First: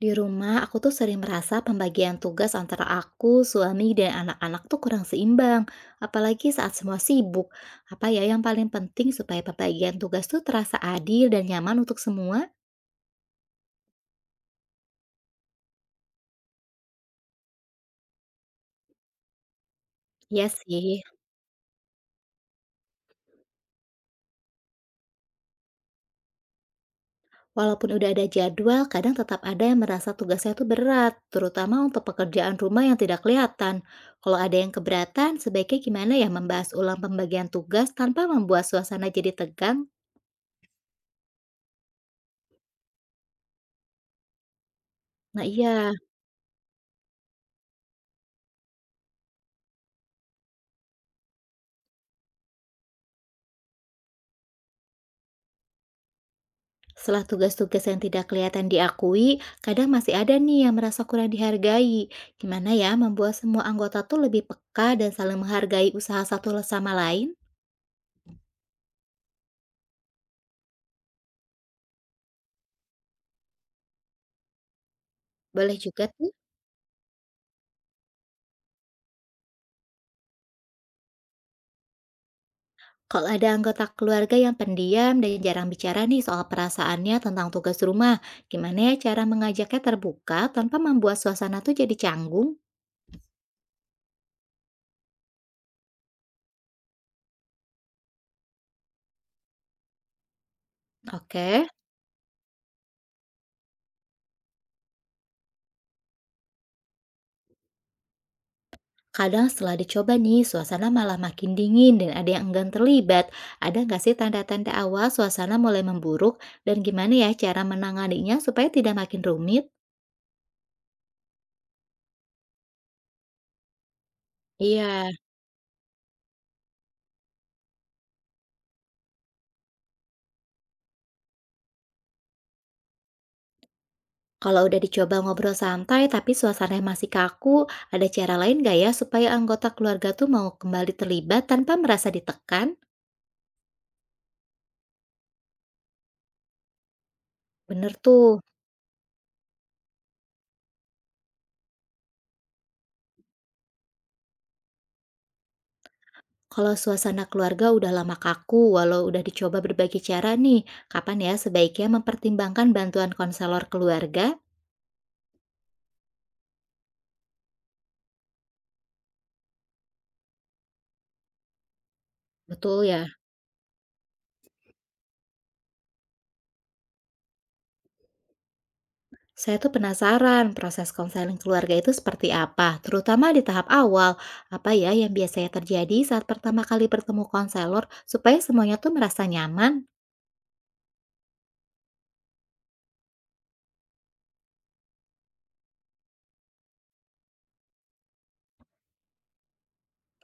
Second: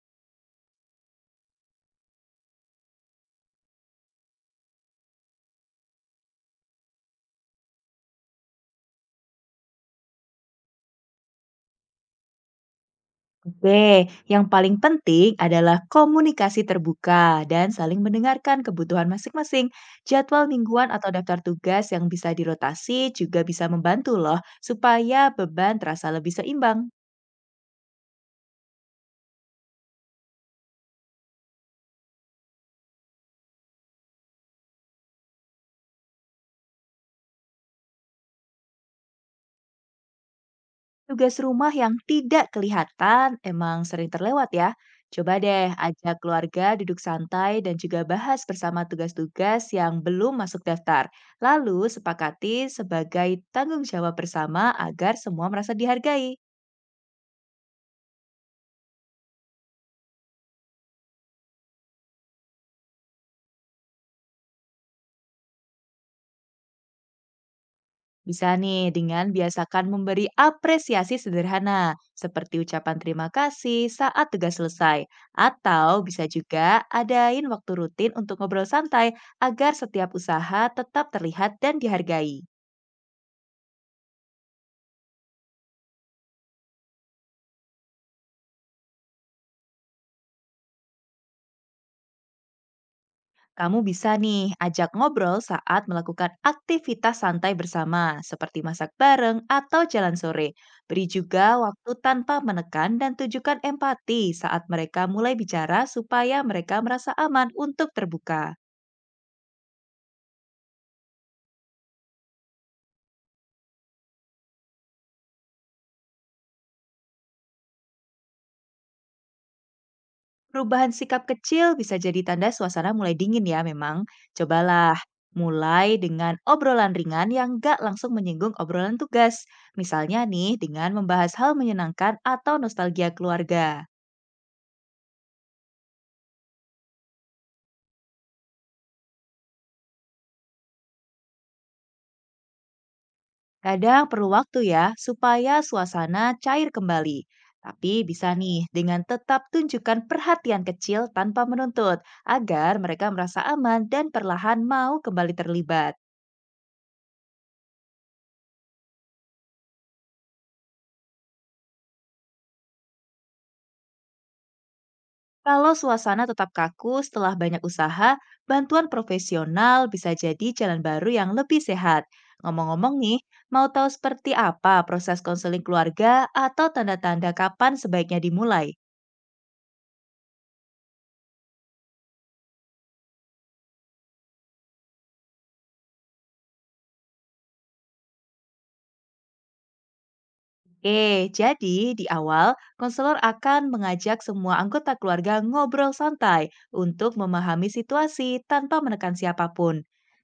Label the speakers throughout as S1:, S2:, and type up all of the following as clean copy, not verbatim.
S1: Di rumah, aku tuh sering merasa pembagian tugas antara aku, suami, dan anak-anak tuh kurang seimbang. Apalagi saat semua sibuk. Apa ya yang paling penting supaya pembagian tugas tuh terasa adil dan nyaman untuk semua?
S2: Oke, yang paling penting adalah komunikasi terbuka dan saling mendengarkan kebutuhan masing-masing. Jadwal
S1: Ya
S2: mingguan
S1: sih,
S2: atau daftar tugas yang bisa dirotasi juga bisa membantu loh, supaya beban terasa lebih seimbang.
S1: walaupun udah ada jadwal, kadang tetap ada yang merasa tugasnya tuh berat, terutama untuk pekerjaan rumah yang tidak kelihatan. Kalau ada yang keberatan, sebaiknya gimana ya membahas ulang pembagian tugas tanpa membuat suasana jadi tegang?
S2: Tugas rumah yang tidak kelihatan emang sering terlewat ya. Coba
S1: Nah
S2: deh
S1: iya.
S2: ajak keluarga duduk santai dan juga bahas bersama tugas-tugas yang belum masuk daftar. Lalu sepakati sebagai tanggung jawab bersama agar semua merasa dihargai.
S1: Setelah tugas-tugas yang tidak kelihatan diakui, kadang masih ada nih yang merasa kurang dihargai. Gimana ya membuat semua anggota tuh lebih peka dan saling menghargai usaha satu sama lain?
S2: Bisa nih dengan biasakan memberi apresiasi sederhana, seperti ucapan terima kasih saat tugas selesai.
S1: Boleh
S2: Atau
S1: juga
S2: bisa
S1: tuh
S2: juga adain waktu rutin untuk ngobrol santai agar setiap usaha tetap terlihat dan dihargai.
S1: kalau ada anggota keluarga yang pendiam dan jarang bicara nih soal perasaannya tentang tugas rumah. Gimana ya cara mengajaknya terbuka tanpa membuat suasana tuh jadi canggung?
S2: Kamu bisa nih ajak ngobrol saat melakukan aktivitas santai bersama, seperti masak bareng atau jalan sore. Beri
S1: Oke.
S2: juga waktu tanpa menekan dan tunjukkan empati saat mereka mulai bicara supaya mereka merasa aman untuk terbuka.
S1: Kadang setelah dicoba nih, suasana malah makin dingin dan ada yang enggan terlibat. Ada nggak sih tanda-tanda awal suasana mulai memburuk dan gimana ya cara menanganinya supaya tidak makin rumit?
S2: Perubahan sikap kecil bisa jadi tanda suasana mulai dingin ya memang.
S1: Iya,
S2: Cobalah mulai dengan obrolan ringan yang gak langsung menyinggung obrolan tugas. Misalnya nih dengan membahas hal menyenangkan atau nostalgia keluarga.
S1: kalau udah dicoba ngobrol santai tapi suasana masih kaku, ada cara lain nggak ya supaya anggota keluarga tuh mau kembali terlibat tanpa merasa ditekan?
S2: Kadang perlu waktu ya supaya suasana cair kembali.
S1: Bener
S2: Tapi bisa
S1: tuh,
S2: nih dengan tetap tunjukkan perhatian kecil tanpa menuntut agar mereka merasa aman dan perlahan mau kembali terlibat.
S1: kalau suasana keluarga udah lama kaku, walau udah dicoba berbagai cara nih, kapan ya sebaiknya mempertimbangkan bantuan konselor keluarga?
S2: Kalau suasana tetap kaku setelah banyak usaha, bantuan profesional bisa jadi jalan baru yang lebih sehat.
S1: Betul
S2: Ngomong-ngomong
S1: ya.
S2: nih, mau tahu seperti apa proses konseling keluarga atau tanda-tanda kapan sebaiknya dimulai?
S1: Saya tuh penasaran proses konseling keluarga itu seperti apa, terutama di tahap awal. Apa ya yang biasanya terjadi saat pertama kali bertemu konselor supaya semuanya tuh merasa nyaman?
S2: Jadi di awal konselor akan mengajak semua anggota keluarga ngobrol santai untuk memahami situasi tanpa menekan siapapun.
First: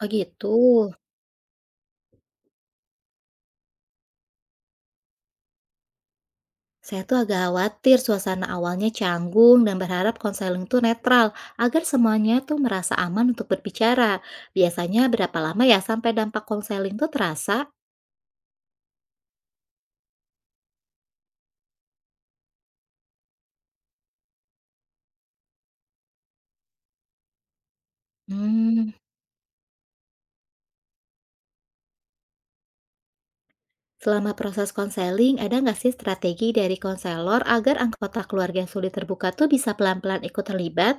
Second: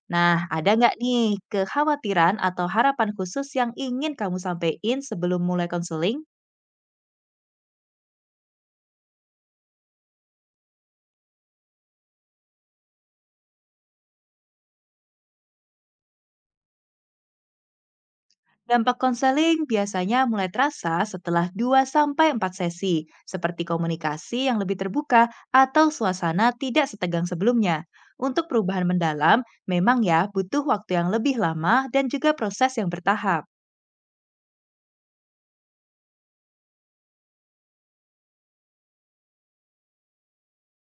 S1: Oh
S2: Nah,
S1: gitu.
S2: ada nggak nih kekhawatiran atau harapan khusus yang ingin kamu sampaikan sebelum mulai konseling?
S1: Saya tuh agak khawatir suasana awalnya canggung dan berharap konseling tuh netral agar semuanya tuh merasa aman untuk berbicara. Biasanya berapa lama ya sampai dampak konseling tuh terasa?
S2: Dampak konseling biasanya mulai terasa setelah 2 sampai 4 sesi, seperti komunikasi yang lebih terbuka atau suasana tidak setegang sebelumnya. Untuk perubahan
S1: Hmm.
S2: mendalam, memang ya butuh waktu yang lebih lama dan juga proses yang bertahap.
S1: Selama proses konseling, ada nggak sih strategi dari konselor agar anggota keluarga yang sulit terbuka tuh bisa pelan-pelan ikut terlibat?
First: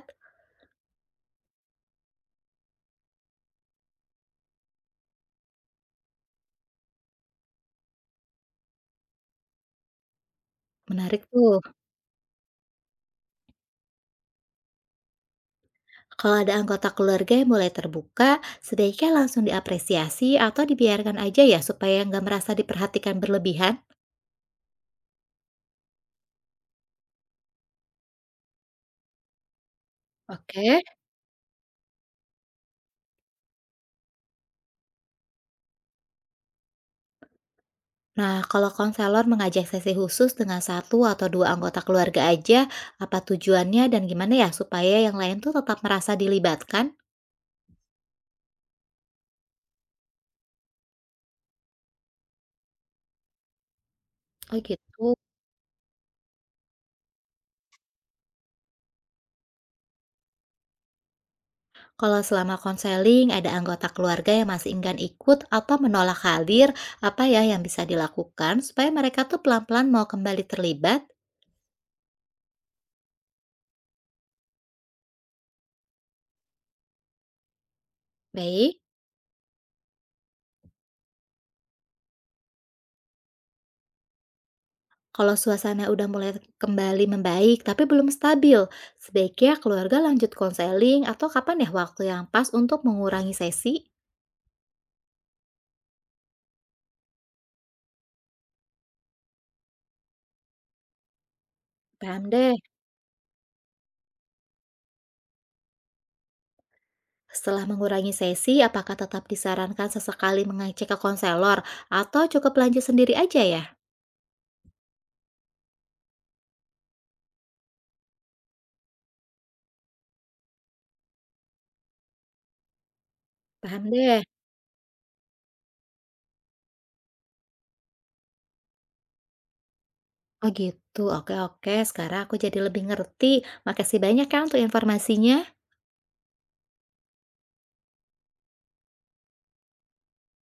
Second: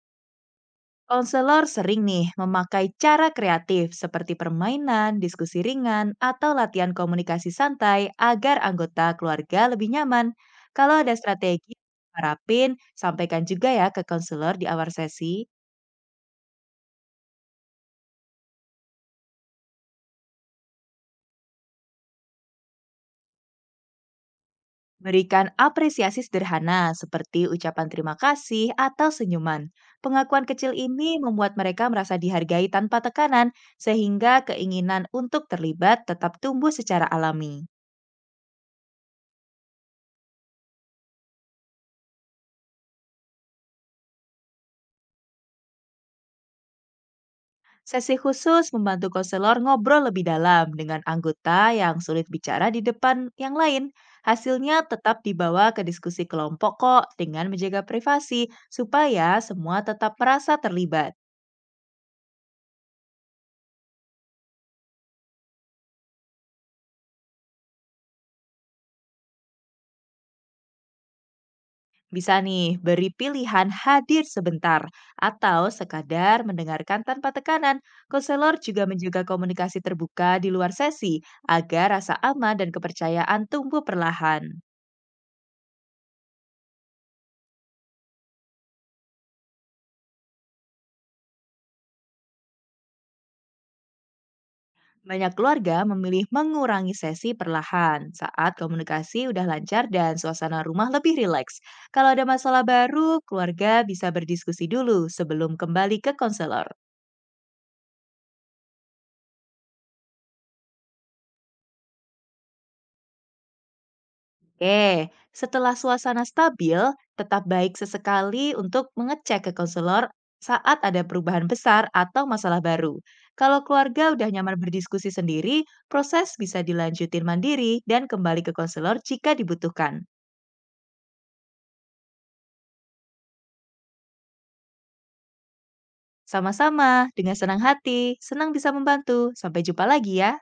S2: Konselor sering nih memakai cara kreatif seperti permainan, diskusi ringan, atau latihan komunikasi santai agar anggota keluarga lebih nyaman. Kalau ada
S1: Menarik tuh.
S2: strategi, harapin sampaikan juga ya ke konselor di awal sesi.
S1: Kalau ada anggota keluarga yang mulai terbuka, sebaiknya langsung diapresiasi atau dibiarkan aja ya supaya nggak merasa diperhatikan berlebihan.
S2: Berikan apresiasi sederhana seperti ucapan terima kasih atau senyuman. Pengakuan kecil
S1: Oke.
S2: ini membuat mereka merasa dihargai tanpa tekanan, sehingga keinginan untuk terlibat tetap tumbuh secara alami.
S1: Nah, kalau konselor mengajak sesi khusus dengan satu atau dua anggota keluarga aja, apa tujuannya dan gimana ya supaya yang lain tuh tetap merasa dilibatkan?
S2: Sesi khusus membantu konselor ngobrol lebih dalam dengan anggota yang sulit bicara di depan yang lain.
S1: Oh
S2: Hasilnya
S1: gitu.
S2: tetap dibawa ke diskusi kelompok kok dengan menjaga privasi supaya semua tetap merasa terlibat.
S1: Kalau selama konseling ada anggota keluarga yang masih enggan ikut atau menolak hadir, apa ya yang bisa dilakukan supaya mereka tuh pelan-pelan mau kembali terlibat?
S2: Bisa nih beri pilihan hadir sebentar atau sekadar mendengarkan tanpa tekanan. Konselor
S1: Baik,
S2: juga menjaga komunikasi terbuka di luar sesi agar rasa aman dan kepercayaan tumbuh perlahan.
S1: kalau suasana udah mulai kembali membaik tapi belum stabil, sebaiknya keluarga lanjut konseling atau kapan ya waktu yang pas untuk mengurangi sesi?
S2: Banyak keluarga memilih mengurangi sesi perlahan saat komunikasi udah lancar dan suasana rumah lebih rileks. Kalau ada
S1: Paham deh.
S2: masalah baru, keluarga bisa berdiskusi dulu sebelum kembali ke konselor.
S1: Setelah mengurangi sesi, apakah tetap disarankan sesekali mengecek ke konselor atau cukup lanjut sendiri aja ya?
S2: Oke, setelah suasana stabil, tetap baik sesekali untuk mengecek ke konselor saat ada perubahan besar atau masalah baru. Kalau
S1: Paham
S2: keluarga
S1: deh.
S2: udah nyaman berdiskusi sendiri, proses bisa dilanjutin mandiri dan kembali ke konselor jika dibutuhkan.
S1: Oh gitu, oke oke sekarang aku jadi lebih ngerti. Makasih banyak ya untuk informasinya.
S2: Sama-sama, dengan senang hati, senang bisa membantu. Sampai jumpa lagi ya.